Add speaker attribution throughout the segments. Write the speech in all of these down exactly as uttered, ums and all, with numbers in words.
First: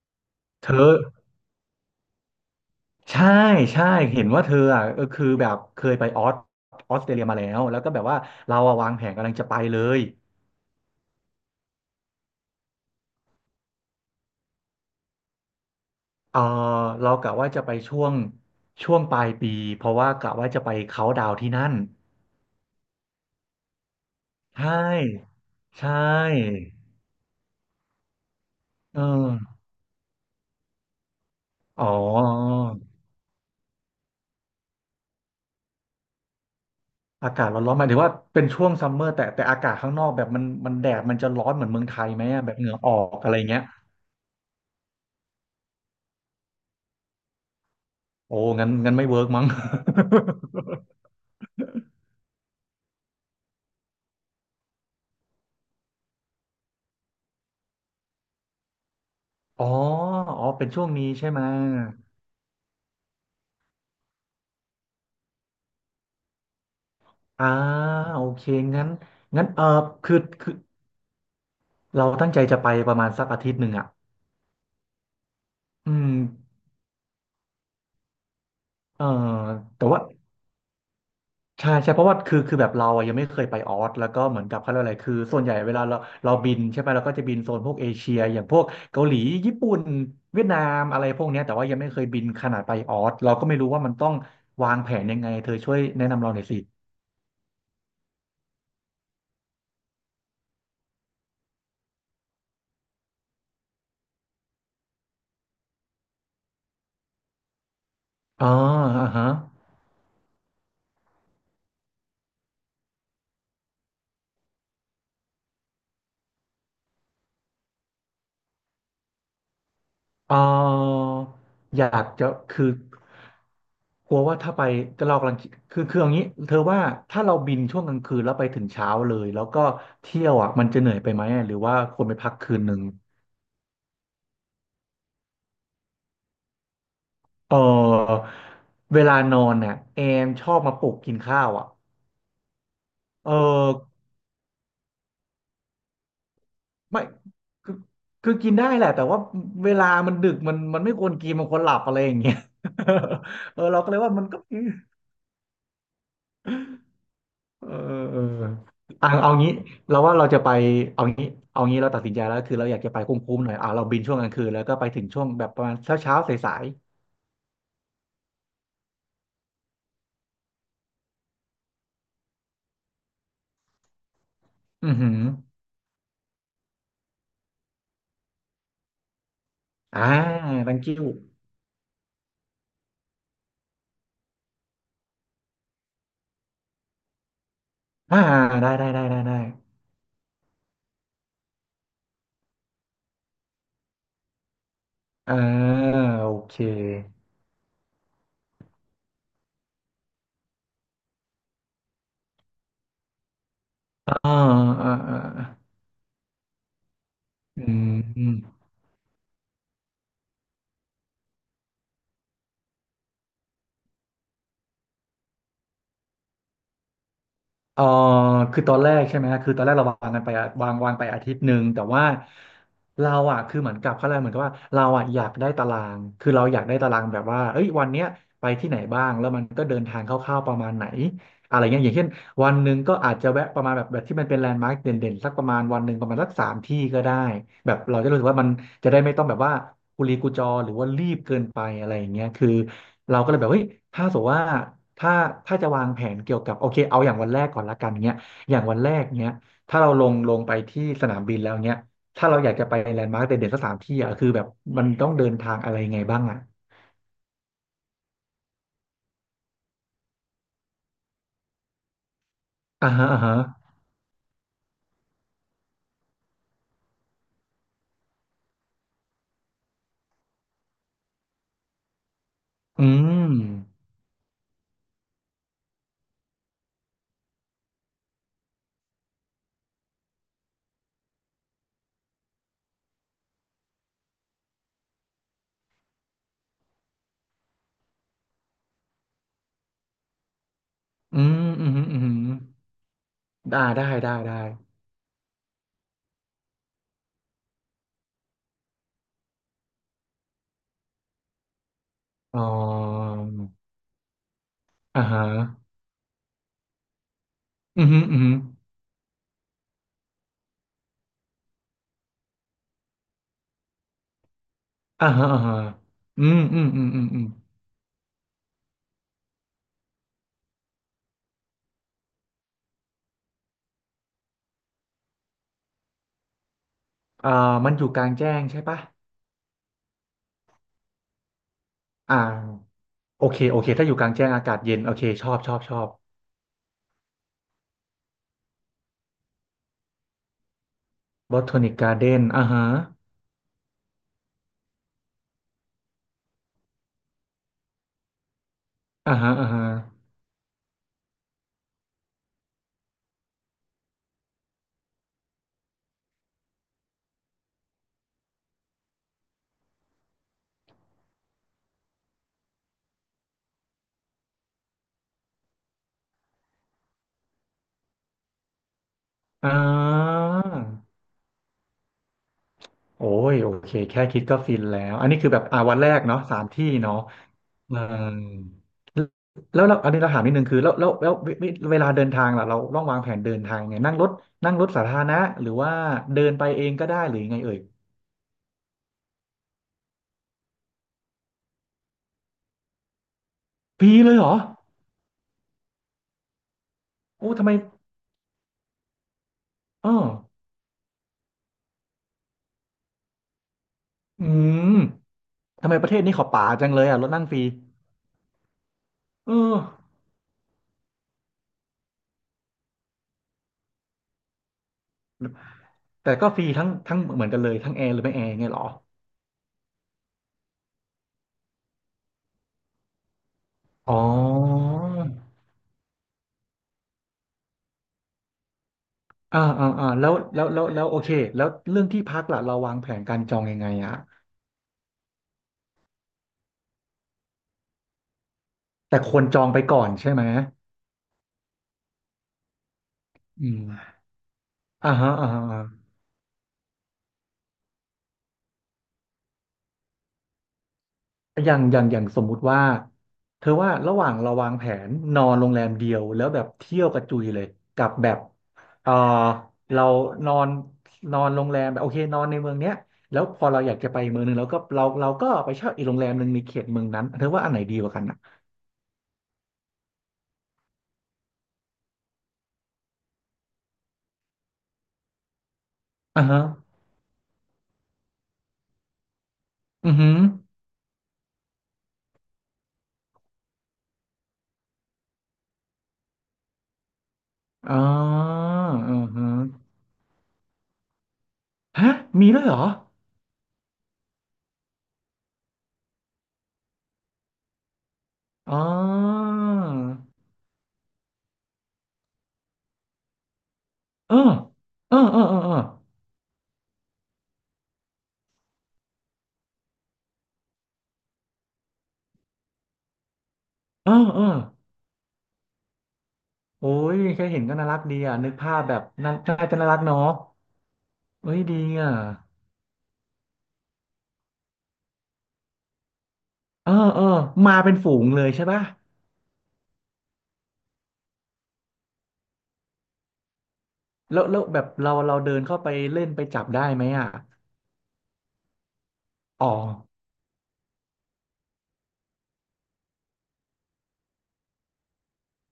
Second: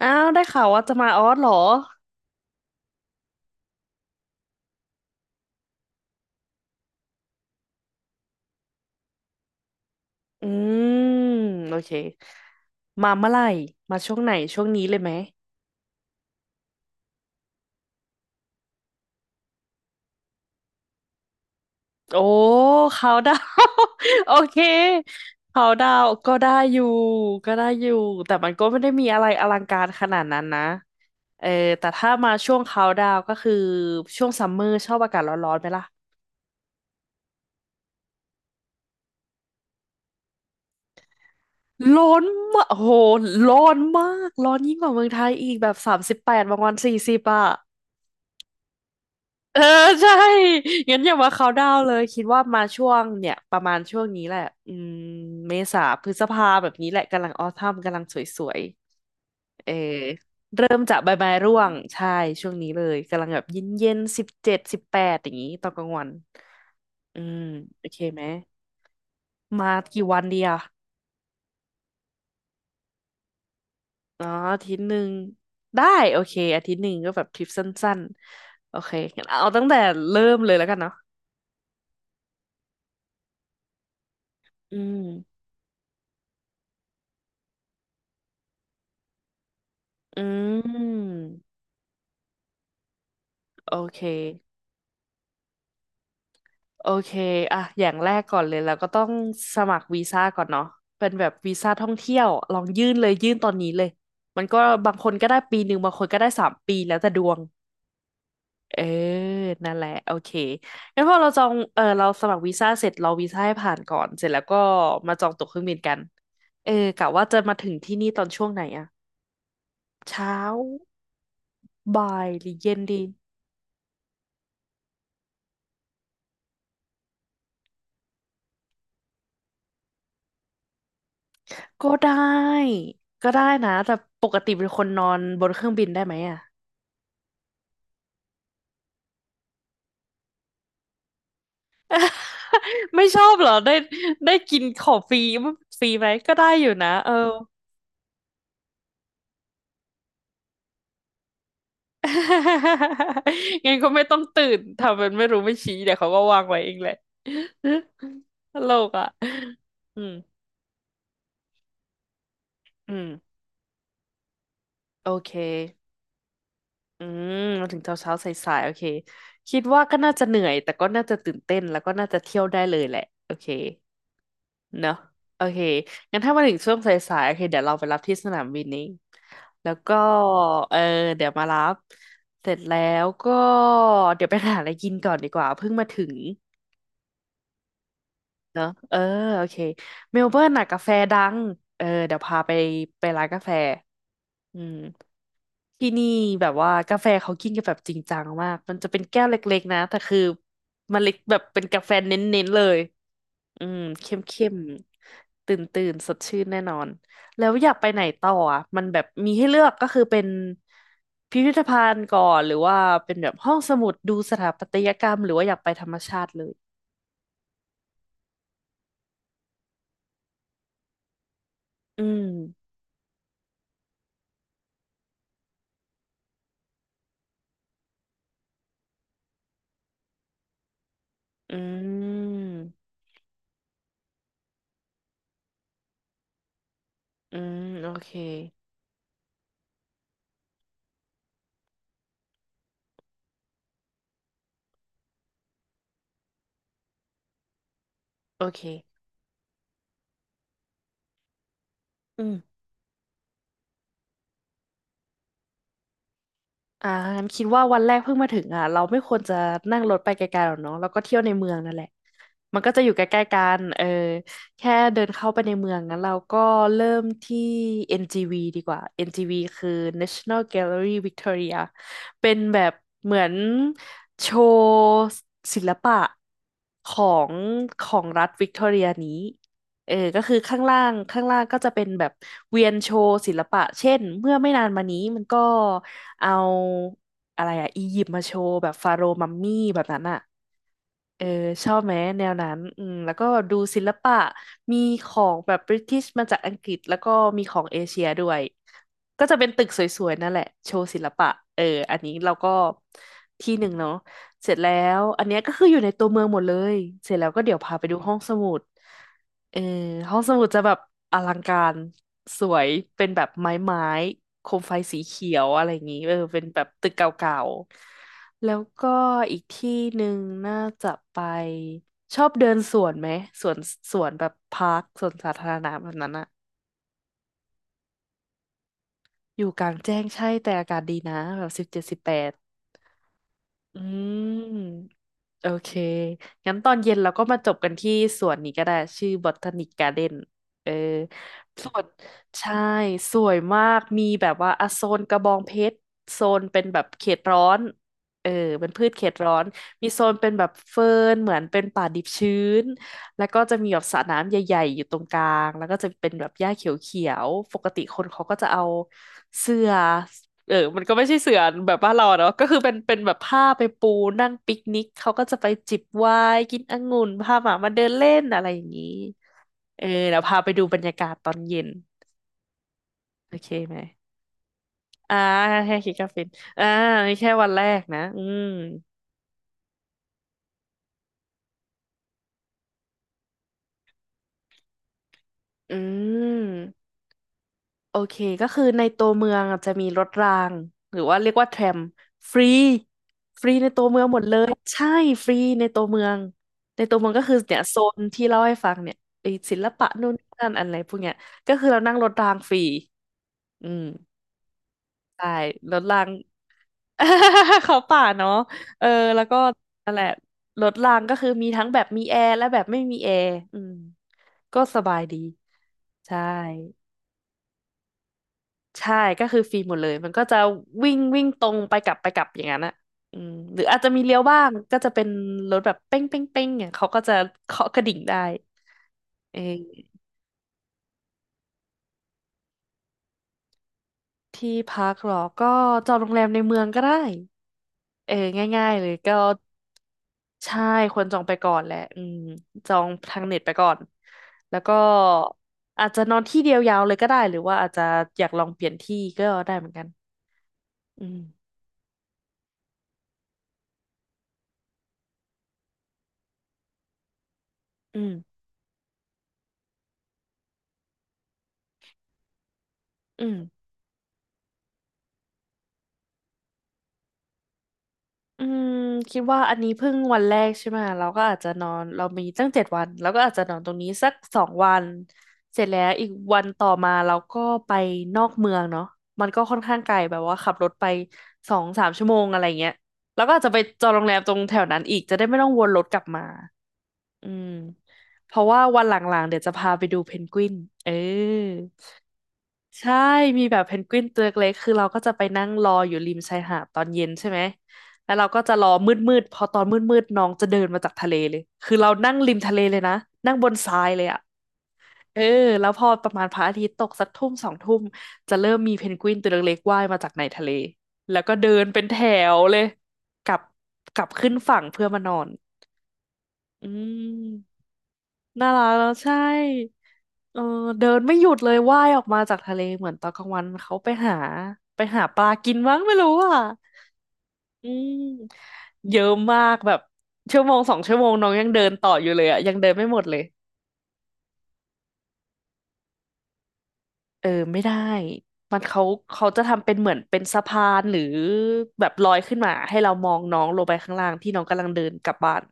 Speaker 1: อ้าวได้ข่าว
Speaker 2: เธ
Speaker 1: ว่า
Speaker 2: อ
Speaker 1: จะมาออสเหรอ
Speaker 2: ใช่ใช่เห็นว่าเธออ่ะก็คือแบบเคยไปออสออสเตรเลียมาแล้วแล้วก็แบบว่าเราอะวางแผนกำลังจะไปเลย
Speaker 1: อืมโอเคมาเมื่อไหร่มาช่วงไหนช่วงนี้เลยไหม
Speaker 2: เออเรากะว่าจะไปช่วงช่วงปลายปีเพราะว่ากะว่าจะไปเขาน์ดาวน์ที่นั่น
Speaker 1: โอ้ เขาดาว โอเค
Speaker 2: ใช่
Speaker 1: เขาดา
Speaker 2: ใช่
Speaker 1: วก็ได้อยู่ก็ได้อยู่แต่มันก็ไม่ได้
Speaker 2: เอ
Speaker 1: มีอะไรอลั
Speaker 2: อ
Speaker 1: งการขนาดนั้นนะเออ
Speaker 2: อ๋
Speaker 1: แต่
Speaker 2: อ
Speaker 1: ถ้ามาช่วงเขาดาวก็คือช่วงซัมเมอร์ชอบอากาศร้อนๆไหมล่ะ
Speaker 2: อากาศร้อนๆหมายถึงว่าเป็นช่วงซัมเมอร์แต่แต่อากาศข้างนอกแบบมันมันแดดมันจะร้อนเหมือนเมืองไทย
Speaker 1: ร้อ
Speaker 2: ไหม
Speaker 1: น
Speaker 2: อะแบบ
Speaker 1: มา
Speaker 2: เห
Speaker 1: ก
Speaker 2: งื่อ
Speaker 1: โอ้โห
Speaker 2: ออกอะไร
Speaker 1: ร้
Speaker 2: เงี้ย
Speaker 1: อนมากร้อนยิ่งกว่าเมืองไทยอีกแบบสามสิบแปดบางวันสี่สิบอ่ะ
Speaker 2: โอ้งั้นงั้นไม่เวิร์กมั้ง
Speaker 1: เออใช่ งั้นอย่ามาเขาน์ดาวน์เลยคิดว่ามาช่วงเนี่ยประมาณช่วงนี้แหละอืมเมษาพฤษภาแบบนี้แหละกำลังออทัมกำลังสวย
Speaker 2: อ๋
Speaker 1: ๆ
Speaker 2: อ
Speaker 1: เออ
Speaker 2: อ๋อเป็
Speaker 1: เริ่
Speaker 2: น
Speaker 1: ม
Speaker 2: ช่วง
Speaker 1: จาก
Speaker 2: นี้
Speaker 1: ใบ
Speaker 2: ใช่
Speaker 1: ไม้
Speaker 2: ไหม
Speaker 1: ร่วงใช่ช่วงนี้เลยกำลังแบบเย็นๆสิบเจ็ดสิบแปดอย่างนี้ตอนกลางวันอืม
Speaker 2: อ่า
Speaker 1: โอเคไห
Speaker 2: โอ
Speaker 1: ม
Speaker 2: เคงั้นงั้นเออ
Speaker 1: มากี่
Speaker 2: คือ
Speaker 1: วันดี
Speaker 2: คือ
Speaker 1: อ่ะ
Speaker 2: เราตั้งใจจะไปประมาณสักอาทิตย์หนึ่งอ่ะ
Speaker 1: อ๋ออาทิตย์หนึ่งได้
Speaker 2: อืม
Speaker 1: โอเคอาทิตย์หนึ่งก็แบบทริปสั้นๆโอเค
Speaker 2: เออ
Speaker 1: งั้นเอาตั้งแต่
Speaker 2: แต่ว่า
Speaker 1: เริ่มเลยแล้วกันเนาะ
Speaker 2: ใช่ใช่เพราะว่าคือคือแบบเราอะยังไม่เคยไปออสแล้วก็เหมือนกับเขา
Speaker 1: อื
Speaker 2: เรียกอะไรคือส่
Speaker 1: ม
Speaker 2: วนใหญ่เวลาเราเราบินใช่ไหมเราก็จะบินโซนพวกเอเชียอย่างพวกเกาหลีญี่ปุ่น
Speaker 1: อื
Speaker 2: เวียดนาม
Speaker 1: ม
Speaker 2: อะไรพวกเนี้ยแต่ว่ายังไม่เคยบินขนาดไปออสเราก็ไม่รู้
Speaker 1: โอ
Speaker 2: ว่ามัน
Speaker 1: เค
Speaker 2: ต้องวางแผนยังไงเธอช่วยแนะนำเราหน่อยสิ
Speaker 1: โอเคอ่ะ อย่างแรกก่อนเลยเราก็ต้องสมัครวีซ่าก่อนเนาะเป็นแบบวีซ่าท่องเที่ยว ลองยื่นเลยยื่นตอนนี้เลย มันก็บางคนก็ได้ปีหนึ่งบางคนก็ได้สามปีแล้วแต่ดวง
Speaker 2: อ๋อ
Speaker 1: เออ
Speaker 2: อ่าฮะ
Speaker 1: นั่นแหละโอเคงั้นพอเราจองเออเราสมัครวีซ่าเสร็จรอวีซ่าให้ผ่านก่อนเสร็จแล้วก็มาจองตั๋วเครื่องบินกันเออกะว่าจะมาถึงที่นี่ตอนช่วงไหนอะเช้า
Speaker 2: เอออยาก
Speaker 1: บ่าย
Speaker 2: จะ
Speaker 1: หรือ
Speaker 2: คือ
Speaker 1: เย็นดี
Speaker 2: กลัวว่าถ้าไปก็เรากำลังคิดคือคืออย่างนี้เธอว่าถ้าเราบินช่วงกลางคืนแล้วไปถึงเช้าเลยแล้วก็เที่ยวอ่ะมันจะเหนื่อยไปไหมหรือว่า
Speaker 1: ก็
Speaker 2: ควร
Speaker 1: ได้
Speaker 2: ไปพักคืนหนึ่ง
Speaker 1: ก็ได้นะ แต่ปกติเป็นคนนอนบนเครื่องบินได้ไหมอะ
Speaker 2: เออเวลานอนเนี่ยแอมชอบมาปลุกกินข้าวอ่ะ
Speaker 1: ไม่ชอ
Speaker 2: เอ
Speaker 1: บเหรอ
Speaker 2: อ
Speaker 1: ได้ได้กินของฟรีฟรีไหมก็ได้อยู่นะ
Speaker 2: ไม่
Speaker 1: เออ
Speaker 2: คือคือกินได้แหละแต่ว่าเวลามันดึกมันมันไม่ควรกินมันควรหลับอะไรอย่างเงี้ย เออ
Speaker 1: งั้น
Speaker 2: เราก็
Speaker 1: ก็
Speaker 2: เลย
Speaker 1: ไม่
Speaker 2: ว่า
Speaker 1: ต้อง
Speaker 2: มันก็
Speaker 1: ตื่นทำเป็นไม่รู้ไม่ชี้เดี๋ยวเขาก็วางไว้เองแหละ
Speaker 2: เออเออ
Speaker 1: ตลกอ่ะ
Speaker 2: อ่ะเอางี้เรา
Speaker 1: อืม
Speaker 2: ว่าเราจะไปเอางี้ เอางี้เราตัดสินใจแล้วคือเราอยากจะ
Speaker 1: อื
Speaker 2: ไป
Speaker 1: ม
Speaker 2: คุ้มๆหน่อยอ่ะเราบินช่วงกลางคืนแล้วก็ไปถึง
Speaker 1: โอ
Speaker 2: ช่วง
Speaker 1: เค
Speaker 2: แบบประมาณเช้าเช้าสาย
Speaker 1: อืมมาถึงเช้าเช้าสายๆโอเคคิดว่าก็น่าจะเหนื่อยแต่ก็น่าจะตื่นเต้นแล้วก็น่าจะเที่ยวได้เลยแหละโอเค
Speaker 2: ๆ
Speaker 1: เน
Speaker 2: อื
Speaker 1: อะ
Speaker 2: อหือ
Speaker 1: โอเคงั้นถ้ามาถึงช่วงสายๆโอเคเดี๋ยวเราไปรับที่สนามบินนี้แล้วก็
Speaker 2: อ่า
Speaker 1: เออ
Speaker 2: thank you
Speaker 1: เดี๋ยวมารับเสร็จแล้วก็เดี๋ยวไปหาอะไรกินก่อนดีกว่าเพิ่งมาถึง
Speaker 2: อ่า
Speaker 1: เนอะ
Speaker 2: ได้ได้
Speaker 1: เออ
Speaker 2: ได้ได้ได้
Speaker 1: โอเคเมลเบิร์นน่ะกาแฟดังเออเดี๋ยวพาไปไปร้านกาแฟอืม
Speaker 2: อ่า
Speaker 1: ที่นี่
Speaker 2: โอ
Speaker 1: แบบ
Speaker 2: เค
Speaker 1: ว่ากาแฟเขากินกันแบบจริงจังมากมันจะเป็นแก้วเล็กๆนะแต่คือมันเล็กแบบเป็นกาแฟเน้นๆเลย อืม
Speaker 2: อ่า
Speaker 1: เข้มเข้ม
Speaker 2: อ่าอ่า
Speaker 1: ตื่นตื่นๆสดชื่นแน่นอนแล้ว
Speaker 2: อื
Speaker 1: อยากไปไหนต่อ
Speaker 2: ม
Speaker 1: อ่ะมันแบบมีให้เลือกก็คือเป็นพิพิธภัณฑ์ก่อนหรือว่าเป็นแบบห้องสมุดดูสถาปัตยกรรมหรือว่าอยากไปธรรมชาติเลย
Speaker 2: เอ่อคือตอนแรกใช่ไหมฮะคือตอนแรกเราวางกันไปอะวางวางไปอาทิตย์หนึ่งแต่
Speaker 1: อื
Speaker 2: ว่า
Speaker 1: ม
Speaker 2: เราอ่ะคือเหมือนกับเขาเรียกเหมือนกับว่าเราอ่ะอยากได้ตารางคือเราอยากได้ตารางแบบว่าเอ้ยวันเนี้ยไปที่ไหนบ้างแล้วมันก็เดินทางคร่าวๆประมาณไหน
Speaker 1: อื
Speaker 2: อะไรเงี้ยอย่างเช่น วันหนึ่ง
Speaker 1: ม
Speaker 2: ก็อาจจะแวะประมาณแบบแบบที่มันเป็นแลนด์มาร์คเด่นๆสักประมาณวันหนึ่งประมาณสักสามที่ก็ได้
Speaker 1: อืม
Speaker 2: แบบ
Speaker 1: โอ
Speaker 2: เราจะ
Speaker 1: เค
Speaker 2: รู้สึกว่ามันจะได้ไม่ต้องแบบว่ากุลีกุจอหรือว่ารีบเกินไปอะไรอย่างเงี้ยคือเราก็เลยแบบเฮ้ยถ้าสมมติว่าถ้าถ้าจะวางแผนเกี่ยวกับโอเคเอาอย่างวันแรกก่อนละกันเงี้ย
Speaker 1: โอ
Speaker 2: อย่า
Speaker 1: เค
Speaker 2: งวันแรกเงี้ยถ้าเราลงลงไปที่สนามบินแล้วเงี้ย
Speaker 1: อื
Speaker 2: ถ้าเราอยาก
Speaker 1: ม
Speaker 2: จะไปแลนด์มาร์คเด่นๆสักสามที่อ่ะคือแบบมันต้องเดินทางอะไรยังไงบ้างอ่ะ
Speaker 1: อ่างั้นคิดว่าวันแรกเพิ่งมาถึงอ่ะเราไม่ควรจะนั่งรถไปไกลๆหรอกเนาะแล้วก็เที่ยวในเมืองนั่นแหละ มันก็จะอ
Speaker 2: อ่า
Speaker 1: ยู่ใก
Speaker 2: ฮะอ่า
Speaker 1: ล้ๆ
Speaker 2: ฮะ
Speaker 1: กันเออแค่เดินเข้าไปในเมืองงั้นเราก็เริ่มที่ เอ็น จี วี ดีกว่า เอ็น จี วี คือ National Gallery Victoria เป็นแบบ
Speaker 2: อื
Speaker 1: เหมือ
Speaker 2: ม
Speaker 1: นโชว์ศิลปะของของรัฐวิกตอเรียนี้เออก็คือข้างล่างข้างล่างก็จะเป็นแบบเวียนโชว์ศิลปะเช่นเมื่อไม่นานมานี้มันก็เอาอะไรอะอียิปต์มาโชว์แบบฟาโรห์มัมมี่แบบนั้นอะ
Speaker 2: อื
Speaker 1: เออ
Speaker 2: มอื
Speaker 1: ช
Speaker 2: ม
Speaker 1: อบ
Speaker 2: อืม
Speaker 1: ไหม
Speaker 2: อืม
Speaker 1: แนวนั้นอืมแล้วก็ดู
Speaker 2: ได้
Speaker 1: ศิ
Speaker 2: ได้
Speaker 1: ล
Speaker 2: ได้
Speaker 1: ปะ
Speaker 2: ได้
Speaker 1: มีของแบบบริติชมาจากอังกฤษแล้วก็มีของเอเชียด้วยก็จะเป็นตึกสวยๆนั่นแหละโชว์ศิลปะเอออันนี้เรา
Speaker 2: อ๋อ
Speaker 1: ก็ที่หนึ่งเนาะเสร็จแล้ว
Speaker 2: อ่า
Speaker 1: อั
Speaker 2: ฮะ
Speaker 1: นเนี้ยก็คืออยู่ในตัวเมืองหมดเลยเสร็จแล้วก็เดี๋ยวพา
Speaker 2: อื
Speaker 1: ไป
Speaker 2: มอ
Speaker 1: ดู
Speaker 2: หืม
Speaker 1: ห้
Speaker 2: อ
Speaker 1: อ
Speaker 2: อื
Speaker 1: ง
Speaker 2: อ
Speaker 1: ส
Speaker 2: หือ
Speaker 1: มุดเออห้องสมุดจะแบบอลังการสวยเป็นแบบไม้ไม้โคมไฟสี
Speaker 2: อ่าฮะ
Speaker 1: เขีย
Speaker 2: อ่า
Speaker 1: ว
Speaker 2: ฮะ
Speaker 1: อะไรอย่างนี้เออ
Speaker 2: อื
Speaker 1: เป็
Speaker 2: ม
Speaker 1: นแบ
Speaker 2: อื
Speaker 1: บ
Speaker 2: มอื
Speaker 1: ตึ
Speaker 2: ม
Speaker 1: กเ
Speaker 2: อืมอืม
Speaker 1: ก่าๆ แล้วก็อีกที่หนึ่งน่าจะไปชอบเดินสวนไหมสวนสวนแบบพาร์คสวนสาธารณะแบบนั้นอะ
Speaker 2: อ่ามันอยู่กลางแจ้งใช่ปะ
Speaker 1: อยู่กลางแจ้งใช่แต่อากาศดีนะแบบสิบเจ็ดสิบแป
Speaker 2: อ่า
Speaker 1: ด
Speaker 2: โอเค โอเค
Speaker 1: อื
Speaker 2: ถ้าอยู่กลาง
Speaker 1: ม
Speaker 2: แจ้งอากาศเย็น โอเค ชอบ
Speaker 1: โอ
Speaker 2: ชอบ
Speaker 1: เค
Speaker 2: ชอบ
Speaker 1: งั้นตอนเย็นเราก็มาจบกันที่สวนนี้ก็ได้ชื่อบอทานิกการ์เดนเออ
Speaker 2: บอทา
Speaker 1: ส
Speaker 2: นิก
Speaker 1: วน
Speaker 2: การ์เด้นอ่า
Speaker 1: ใช่
Speaker 2: ฮะ
Speaker 1: สวยมาก มีแบบว่าอะโซนกระบองเพชรโซนเป็นแบบเขตร้อน เออเป็นพืชเข
Speaker 2: อ่า
Speaker 1: ต
Speaker 2: ฮะ
Speaker 1: ร้อน
Speaker 2: อ่าฮะ
Speaker 1: มีโซนเป็นแบบเฟิร์นเหมือนเป็นป่าดิบชื้นแล้วก็จะมีแบบสระน้ำใหญ่ๆ อยู่ตรงกลางแล้วก็จะเป็นแบบหญ้าเขียวๆปกติคนเขาก็จะเอาเสื่อ เออมันก็ไม่ใช่เสือแบบบ้านเราอะเนาะก็คือเป็นเป็นแบบผ้าไปปูนั่งปิกนิก เขาก็จะไปจิบไวน์กินองุ่นพาหมามาเดินเล่นอะไรอย่างนี้
Speaker 2: อ่
Speaker 1: เออเดี๋
Speaker 2: า
Speaker 1: ยวพาไปดูบรรยากาศตอนเย็น
Speaker 2: โอ้
Speaker 1: โอ
Speaker 2: ย
Speaker 1: เค
Speaker 2: โอเค
Speaker 1: ไหม
Speaker 2: แค่คิดก็ฟินแล้ว อัน
Speaker 1: อ่า
Speaker 2: นี้คือแบบอ่า
Speaker 1: แค่
Speaker 2: วันแร
Speaker 1: คิด
Speaker 2: ก
Speaker 1: กา
Speaker 2: เนาะ
Speaker 1: ฟิน
Speaker 2: สาม
Speaker 1: อ่า
Speaker 2: ที่เนาะ
Speaker 1: นี่แค่วันแร
Speaker 2: เออ
Speaker 1: กนะ อืม
Speaker 2: แล้วเราอันนี้เราถามนิดนึงคือแล้วแล้วแล้วเวเวเวลาเดินทางล่ะเราต้องวางแผนเดินทางไงนั่งรถนั่งรถสาธารณะหรือว่า
Speaker 1: อื
Speaker 2: เดินไปเองก็
Speaker 1: ม
Speaker 2: ได้หรือยังไงเอ่ย
Speaker 1: โอเคก็คือในตัวเมืองอะจะมีรถรางหรือว่าเรียกว่าแทรมฟรีฟรีใน
Speaker 2: ฟ
Speaker 1: ตัว
Speaker 2: รี
Speaker 1: เมือง
Speaker 2: เล
Speaker 1: ห
Speaker 2: ย
Speaker 1: มด
Speaker 2: เหร
Speaker 1: เล
Speaker 2: อ
Speaker 1: ยใช่ฟรีในตัวเมืองในตัวเมืองก็
Speaker 2: โอ้
Speaker 1: คือ
Speaker 2: ทำไม
Speaker 1: เนี่ยโซนที่เล่าให้ฟังเนี่ยไอ้ศิลปะ
Speaker 2: เอ
Speaker 1: นู่นนี่
Speaker 2: อ
Speaker 1: นั่นอะไรพวกเนี้ยก็คือเรานั่งรถรางฟรีอืม
Speaker 2: อืม
Speaker 1: ใช่
Speaker 2: ทำ
Speaker 1: ร
Speaker 2: ไม
Speaker 1: ถ
Speaker 2: ประเท
Speaker 1: รา
Speaker 2: ศ
Speaker 1: ง
Speaker 2: นี้เขาป่าจังเลยอ่ะรถนั่งฟรี
Speaker 1: เขาป่าเนาะเออแล้ว
Speaker 2: เอ
Speaker 1: ก็
Speaker 2: อ
Speaker 1: นั่นแหละรถรางก็คือมีทั้งแบบมีแอร์และแบบไม่มีแอร์อืมก็สบายดี
Speaker 2: แต่
Speaker 1: ใช่
Speaker 2: ก็ฟรีทั้งทั้งเหมือนกันเลยทั้งแอร์หรือไม่แอร์ไงยเหรอ
Speaker 1: ใช่ก็คือฟรีหมดเลยมันก็จะวิ่งวิ่งตรงไปกลับไปกลับอย่างนั้นอะอืมหรืออาจจะ
Speaker 2: อ๋
Speaker 1: มีเลี้ยวบ้าง
Speaker 2: อ
Speaker 1: ก็จะเป็นรถแบบเป้งเป้งเป้งเนี่ยเขาก็จะเคาะกระดิ่งได้เอ
Speaker 2: อ่าอ่าอ่า
Speaker 1: อ
Speaker 2: แล้วแล้วแล้วแล้วโอเคแล้วเรื่องที่พักล่ะเราวางแผนการจองยังไงอ่ะ
Speaker 1: ที่พักเหรอก็จองโรงแรมในเมืองก็ได้เออง่ายๆเลย
Speaker 2: แต่ค
Speaker 1: ก็
Speaker 2: วรจองไปก่อนใช่ไหม
Speaker 1: ใช่ควรจองไปก่อนแหละอืมจองทางเน็ต
Speaker 2: อื
Speaker 1: ไปก่
Speaker 2: ม
Speaker 1: อนแล้วก็
Speaker 2: อ่าฮะอ่าฮะอ่า
Speaker 1: อา
Speaker 2: ฮะ
Speaker 1: จจะนอนที่เดียวยาวเลยก็ได้หรือว่าอาจจะอยากลองเปลี่ยนที่ก็ได้เหมือนกันอืม
Speaker 2: อย่างอย่างอย่างสมมุติว่าเธอว่าระหว่างเราวางแผนนอนโรงแรมเดียวแล้วแบบเที่ยวกระจุยเลยกับ
Speaker 1: อื
Speaker 2: แบบ
Speaker 1: ม
Speaker 2: เออเรานอนนอนโรงแรมแบบโอเคนอนในเมืองเนี้ยแล้
Speaker 1: อื
Speaker 2: ว
Speaker 1: ม
Speaker 2: พอเราอยากจะไปเมืองนึงเราก็เราเราก็ไปเช่าอีกโรงแรมหนึ่งในเขตเมืองนั้นเธอว่าอันไหนดีกว่ากันอ่ะ
Speaker 1: อืมคิดว่าอันนี้เพิ่งวันแรกใช่ไหมเราก็อาจจะนอนเรามีตั้งเจ็ดวันเราก็อาจจะนอนตรงนี้สักสองวันเสร็จแล้วอีก
Speaker 2: อ่า
Speaker 1: วั
Speaker 2: ฮะ
Speaker 1: นต่อมาเราก็ไปนอกเมืองเนาะมันก็ค่อนข้าง
Speaker 2: อื
Speaker 1: ไก
Speaker 2: อ
Speaker 1: ล
Speaker 2: หื
Speaker 1: แบ
Speaker 2: อ
Speaker 1: บว่าขับรถไปสองสามชั่วโมงอะไรเงี้ยแล้วก็อาจจะไปจองโรงแรมตรงแถวนั้นอีกจะได้ไม่ต้องวนรถกลับมาอืม
Speaker 2: อ๋อ
Speaker 1: เพราะว่าวันห
Speaker 2: อื
Speaker 1: ล
Speaker 2: อ
Speaker 1: ัง
Speaker 2: หื
Speaker 1: ๆ
Speaker 2: อ
Speaker 1: เดี๋ยวจะพาไปดูเพนกวินเออ
Speaker 2: ฮะมีด้วยเหรอ
Speaker 1: ใช่มีแบบเพนกวินตัวเล็กๆคือเราก็จะไปนั่งรออยู่ริมชายหาดตอนเย็นใช่ไหมแล้วเราก็จะ
Speaker 2: อ๋อ
Speaker 1: รอมืดๆพอตอนมืดๆน้องจะเดินมาจากทะเลเลยคือเรานั่งริมทะเลเลยนะนั่งบนทรายเลย
Speaker 2: เออ
Speaker 1: อ่ะ
Speaker 2: เออเอ
Speaker 1: เอ
Speaker 2: อ
Speaker 1: อ
Speaker 2: เออเออ
Speaker 1: แล้วพอประมาณพระอาทิตย์ตกสักทุ่มสองทุ่มจะเริ่มมีเพนกวินตัวเล็กๆว่ายมาจากในทะเล แล้วก็เดินเป็นแถวเลยกลับ
Speaker 2: เออ
Speaker 1: กลับ
Speaker 2: เออ
Speaker 1: ขึ้นฝั่งเพื่อมานอนอื
Speaker 2: โอ้ยแค่เห็นก็
Speaker 1: ม
Speaker 2: น่ารักดีอ่ะนึก
Speaker 1: น่า
Speaker 2: ภาพ
Speaker 1: รัก
Speaker 2: แบบ
Speaker 1: แล้ว
Speaker 2: นั้
Speaker 1: ใช่
Speaker 2: นน่าจะน่ารักเนาะ
Speaker 1: เออเดินไม่หยุ
Speaker 2: เอ้
Speaker 1: ด
Speaker 2: ย
Speaker 1: เลย
Speaker 2: ดี
Speaker 1: ว่าย
Speaker 2: อ่ะ
Speaker 1: ออกมาจากทะเลเหมือนตอนกลางวันเขาไปหาไปหาปลากินมั้งไม่รู้อ่ะ
Speaker 2: เออเออมา
Speaker 1: อื
Speaker 2: เป็นฝูงเล
Speaker 1: ม
Speaker 2: ยใช่ป่ะ
Speaker 1: เยอะมากแบบชั่วโมงสองชั่วโมงน้องยังเดินต่ออยู่เลยอ่ะยังเดินไม่หมดเลย
Speaker 2: แล้วแล้วแบบเราเราเดินเข้าไปเล่นไปจับได้ไหมอ่ะ
Speaker 1: เออไม่ได้มันเขาเขาจะ
Speaker 2: อ๋อ
Speaker 1: ทำเป็นเหมือนเป็นสะพานหรือแบบลอยขึ้นมาให้เรามองน้องลงไปข้างล่างที่น้องกำลังเดินกลับบ้าน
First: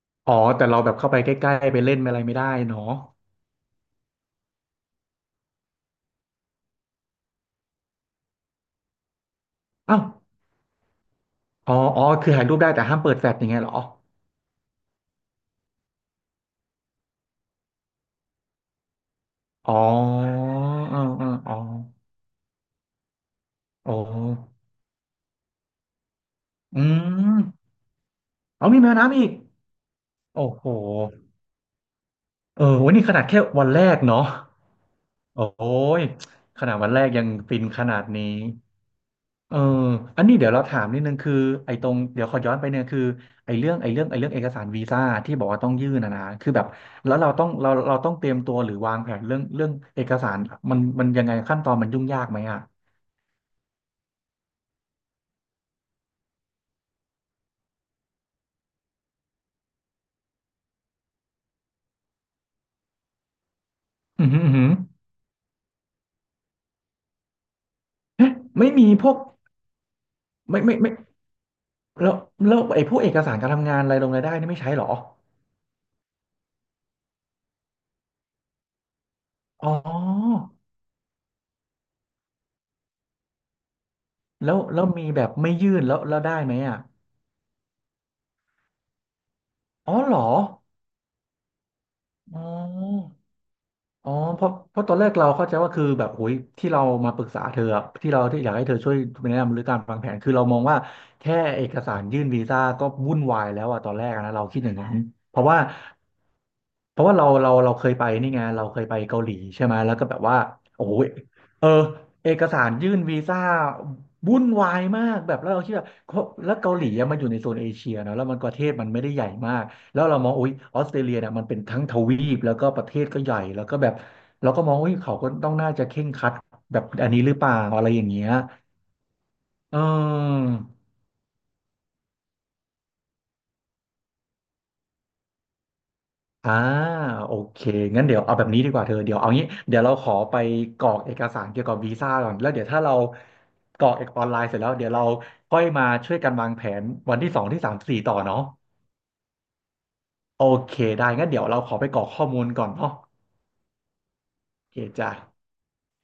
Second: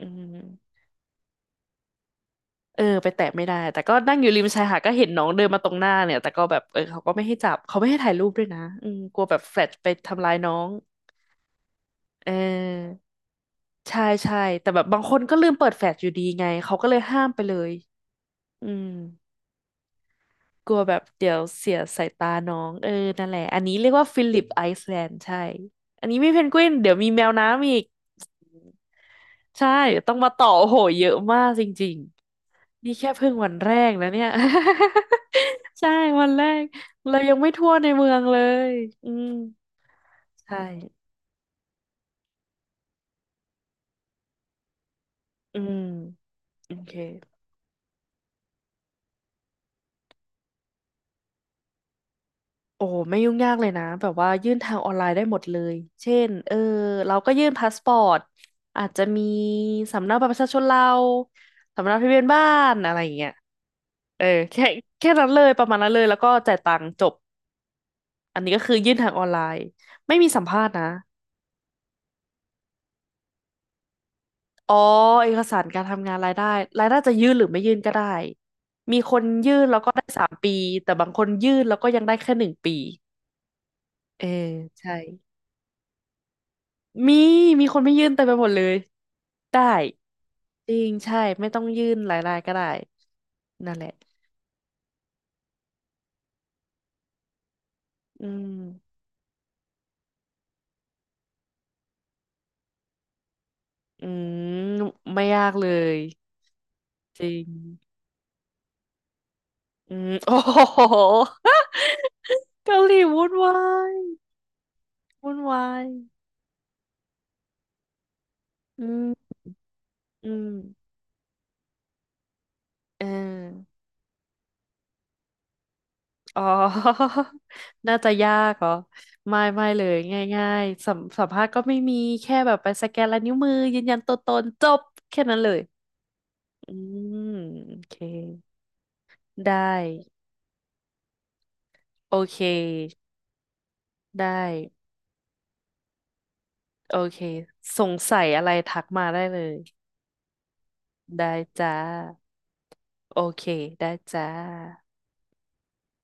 Speaker 1: อื
Speaker 2: อ๋อแต่
Speaker 1: ม
Speaker 2: เราแบบเข้าไปใกล้ๆไปเล่นอะไรไม่ได้
Speaker 1: เอ
Speaker 2: เนาะ
Speaker 1: อไปแตะไม่ได้แต่ก็นั่งอยู่ริมชายหาดก็เห็นน้องเดินมาตรงหน้าเนี่ยแต่ก็แบบเออเขาก็ไม่ให้จับเขาไม่ให้ถ่ายรูปด้วยนะอืมกลัวแบบแฟลชไป
Speaker 2: เอ้า
Speaker 1: ทำร้ายน้อง
Speaker 2: อ๋ออ๋อ
Speaker 1: เ
Speaker 2: คือถ่ายรูปได้แต่ห้า
Speaker 1: ออ
Speaker 2: มเปิดแฟลชอย่างเงี้ยเหรอ
Speaker 1: ใช่ใช่แต่แบบบางคนก็ลืมเปิดแฟลชอยู่ดีไงเขาก็เลยห้ามไปเลยอืม
Speaker 2: อ๋อ
Speaker 1: กลัวแบ
Speaker 2: เออ
Speaker 1: บ
Speaker 2: เออ
Speaker 1: เดี๋ยว
Speaker 2: อ๋อ
Speaker 1: เสียสายตาน้องเออนั่นแหละอันนี้เรียก
Speaker 2: โอ้
Speaker 1: ว่าฟิลิปไอซ์แลนด์ใช่อันนี้มีเพนกวิน
Speaker 2: อื
Speaker 1: เดี๋ยวมีแมวน้ำ
Speaker 2: ม
Speaker 1: อีก
Speaker 2: เอามีแมวน้ำอีก
Speaker 1: ใช่เดี๋ยวต้องมาต่
Speaker 2: โอ้
Speaker 1: อ
Speaker 2: โห
Speaker 1: โอ้โหเยอะมากจริง
Speaker 2: เออวั
Speaker 1: นี่
Speaker 2: นนี้
Speaker 1: แค่
Speaker 2: ขนาด
Speaker 1: เพิ่ง
Speaker 2: แค่
Speaker 1: วัน
Speaker 2: วัน
Speaker 1: แร
Speaker 2: แร
Speaker 1: ก
Speaker 2: ก
Speaker 1: นะเนี่
Speaker 2: เนาะ
Speaker 1: ย
Speaker 2: โอ้
Speaker 1: ใช่
Speaker 2: ย
Speaker 1: วันแร
Speaker 2: ข
Speaker 1: ก
Speaker 2: นาดวันแรก
Speaker 1: เรา
Speaker 2: ยัง
Speaker 1: ยังไม่
Speaker 2: ฟิน
Speaker 1: ทั่ว
Speaker 2: ข
Speaker 1: ใน
Speaker 2: นาด
Speaker 1: เมือง
Speaker 2: นี้
Speaker 1: เลยอืม
Speaker 2: เอออันนี้เดี๋ยว
Speaker 1: ใช่
Speaker 2: เราถามนิดนึงคือไอ้ตรงเดี๋ยวขอย้อนไปเนี่ยคือไอ้เรื่องไอ้เรื่องไอ้เรื่องเอกสารวีซ่าที่บอก
Speaker 1: อื
Speaker 2: ว่าต้อง
Speaker 1: ม
Speaker 2: ยื่นนะนะคือแบบ
Speaker 1: โอเค
Speaker 2: แล้วเราต้องเราเราต้องเตรียมตัวหรือวางแผนเรื่องเรื่องเอกสารมันมันยังไงขั้นตอนมันยุ่งยากไหมอ่ะ
Speaker 1: โอ้ไม่ยุ่งยากเลยนะแบบว่ายื่นทางออนไลน์ได้หมดเลยเช่นเออเราก็ยื่นพาสปอร์ตอาจจะมีสำเนาบัตรประชาชนเราสำเนาทะเบียนบ้านอะไรอย่างเงี้ยเอ
Speaker 2: อื
Speaker 1: อ
Speaker 2: มอหืมออื้อหื
Speaker 1: แค่
Speaker 2: อ
Speaker 1: แค่นั้นเลยประมาณนั้นเลยแล้วก็จ่ายตังค์จบ
Speaker 2: เอ๊ะ
Speaker 1: อันนี้ก็
Speaker 2: ไม่
Speaker 1: คือ
Speaker 2: มี
Speaker 1: ยื่น
Speaker 2: พ
Speaker 1: ทาง
Speaker 2: วก
Speaker 1: ออนไลน์ไม่มีสัม
Speaker 2: ไม่
Speaker 1: ภาษณ์
Speaker 2: ไม่
Speaker 1: นะ
Speaker 2: ไม่แล้วแล้วไอ้พวกเอกสารการทำงานรายลงรายได้นี่ไม่ใช้
Speaker 1: อ๋อ
Speaker 2: เหรอ
Speaker 1: เอกสารการทำงานรายได้รายได้จะยื่นหรือไม่ยื่นก็ได้มีคนยื่น
Speaker 2: อ๋
Speaker 1: แล้วก็ได้สาม
Speaker 2: อ
Speaker 1: ปีแต่บางคนยื่นแล้วก็ยังได้แค่หนึ่งปีเออ
Speaker 2: แล้วแล้ว
Speaker 1: ใช่
Speaker 2: มีแบบไม่ยื่นแล้วแล้วได้ไหมอ่ะ
Speaker 1: มีมีคนไม่ยื่นเต็มไปหมดเลยได้
Speaker 2: อ๋อเหรอ
Speaker 1: จริงใช่ไม่ต้องยื่นหายรา
Speaker 2: อ๋อ
Speaker 1: ยได้ก็ได้นั่นแหละ
Speaker 2: อ๋อเพราะเพราะตอนแรกเราเข้าใจว่าคือแบบโอ้ยที่เรามาปรึกษาเธออะที่เรา
Speaker 1: อื
Speaker 2: ที่อยากให้เธอช่วย
Speaker 1: ม
Speaker 2: แนะนำหรือการวางแผนคือเรามองว่าแค่เอกสารยื่นวีซ่าก็วุ่นวายแล้วอะตอนแร
Speaker 1: อื
Speaker 2: กอะนะเรา
Speaker 1: ม
Speaker 2: คิดอย่างนั้น
Speaker 1: ไม่
Speaker 2: เพ
Speaker 1: ยา
Speaker 2: ราะ
Speaker 1: ก
Speaker 2: ว่า
Speaker 1: เลย
Speaker 2: เพราะว่า
Speaker 1: จ
Speaker 2: เรา
Speaker 1: ริง
Speaker 2: เราเราเคยไปนี่ไงเราเคยไปเกาหลีใช่ไหม
Speaker 1: อื
Speaker 2: แล้วก็
Speaker 1: ม
Speaker 2: แบบ
Speaker 1: โอ้
Speaker 2: ว่าโอ้
Speaker 1: โห
Speaker 2: โหเออเอก สาร
Speaker 1: เกา
Speaker 2: ยื่
Speaker 1: ห
Speaker 2: น
Speaker 1: ลี
Speaker 2: วี
Speaker 1: วุ่น
Speaker 2: ซ่า
Speaker 1: วาย
Speaker 2: วุ่นวายมากแบ
Speaker 1: วุ่น
Speaker 2: บแล้วเรา
Speaker 1: วา
Speaker 2: คิดแบ
Speaker 1: ย
Speaker 2: บเพราะแล้วเกาหลีอะมันอยู่ในโซนเอเชียเนอะแล้วมันประเทศ
Speaker 1: อื
Speaker 2: มันไม่ได้
Speaker 1: ม
Speaker 2: ใหญ่มาก แล้วเราม
Speaker 1: อื
Speaker 2: องอุ๊ยออ
Speaker 1: ม
Speaker 2: สเตรเลียเนี่ยมันเป็นทั้งทวีปแล้วก็ประเท
Speaker 1: เออ
Speaker 2: ศก็ใหญ่แล้วก็แบบเราก็มองอุ๊ยเขาก็ต้องน่าจะเคร่งครัด
Speaker 1: อ๋อ
Speaker 2: แบบอันนี้หรือเปล่าอะ ไร
Speaker 1: น่า
Speaker 2: อย่า
Speaker 1: จะ
Speaker 2: งเงี้ย
Speaker 1: ยากเหรอไม่ไม่
Speaker 2: เอ
Speaker 1: เลย
Speaker 2: อ
Speaker 1: ง่ายๆสัมสัมภาษณ์ก็ไม่มีแค่แบบไปสแกนลายนิ้วมือยืนยันตัวตนจบแค่นั้นเลย
Speaker 2: อ่า
Speaker 1: อื
Speaker 2: โอ
Speaker 1: ม
Speaker 2: เค
Speaker 1: โอเค
Speaker 2: งั้นเดี๋ยวเอาแบบนี้ดีกว่าเธอเดี๋ยวเอางี้
Speaker 1: ได้
Speaker 2: เดี๋ยวเราขอไปกรอกเอกสารเกี่ยวกับวีซ่า
Speaker 1: โอ
Speaker 2: ก่อน
Speaker 1: เค
Speaker 2: แล้วเดี๋ยวถ้าเรากรอกเอกอ
Speaker 1: ได้
Speaker 2: อนไลน์เสร็จแล้วเดี๋ยวเราค่อยมาช่วยกันวางแผน
Speaker 1: โอ
Speaker 2: วั
Speaker 1: เค
Speaker 2: นที่สองที่สาม
Speaker 1: สง
Speaker 2: สี่ต่อ
Speaker 1: สัย
Speaker 2: เนาะ
Speaker 1: อะไรทักมาได้เลย
Speaker 2: โอเคได้
Speaker 1: ได้
Speaker 2: งั้นเดี๋ยวเราข
Speaker 1: จ้า
Speaker 2: อไปกรอกข้อมูลก่อนเนาะ
Speaker 1: โอเคได้จ้า
Speaker 2: โอเคจ้ะ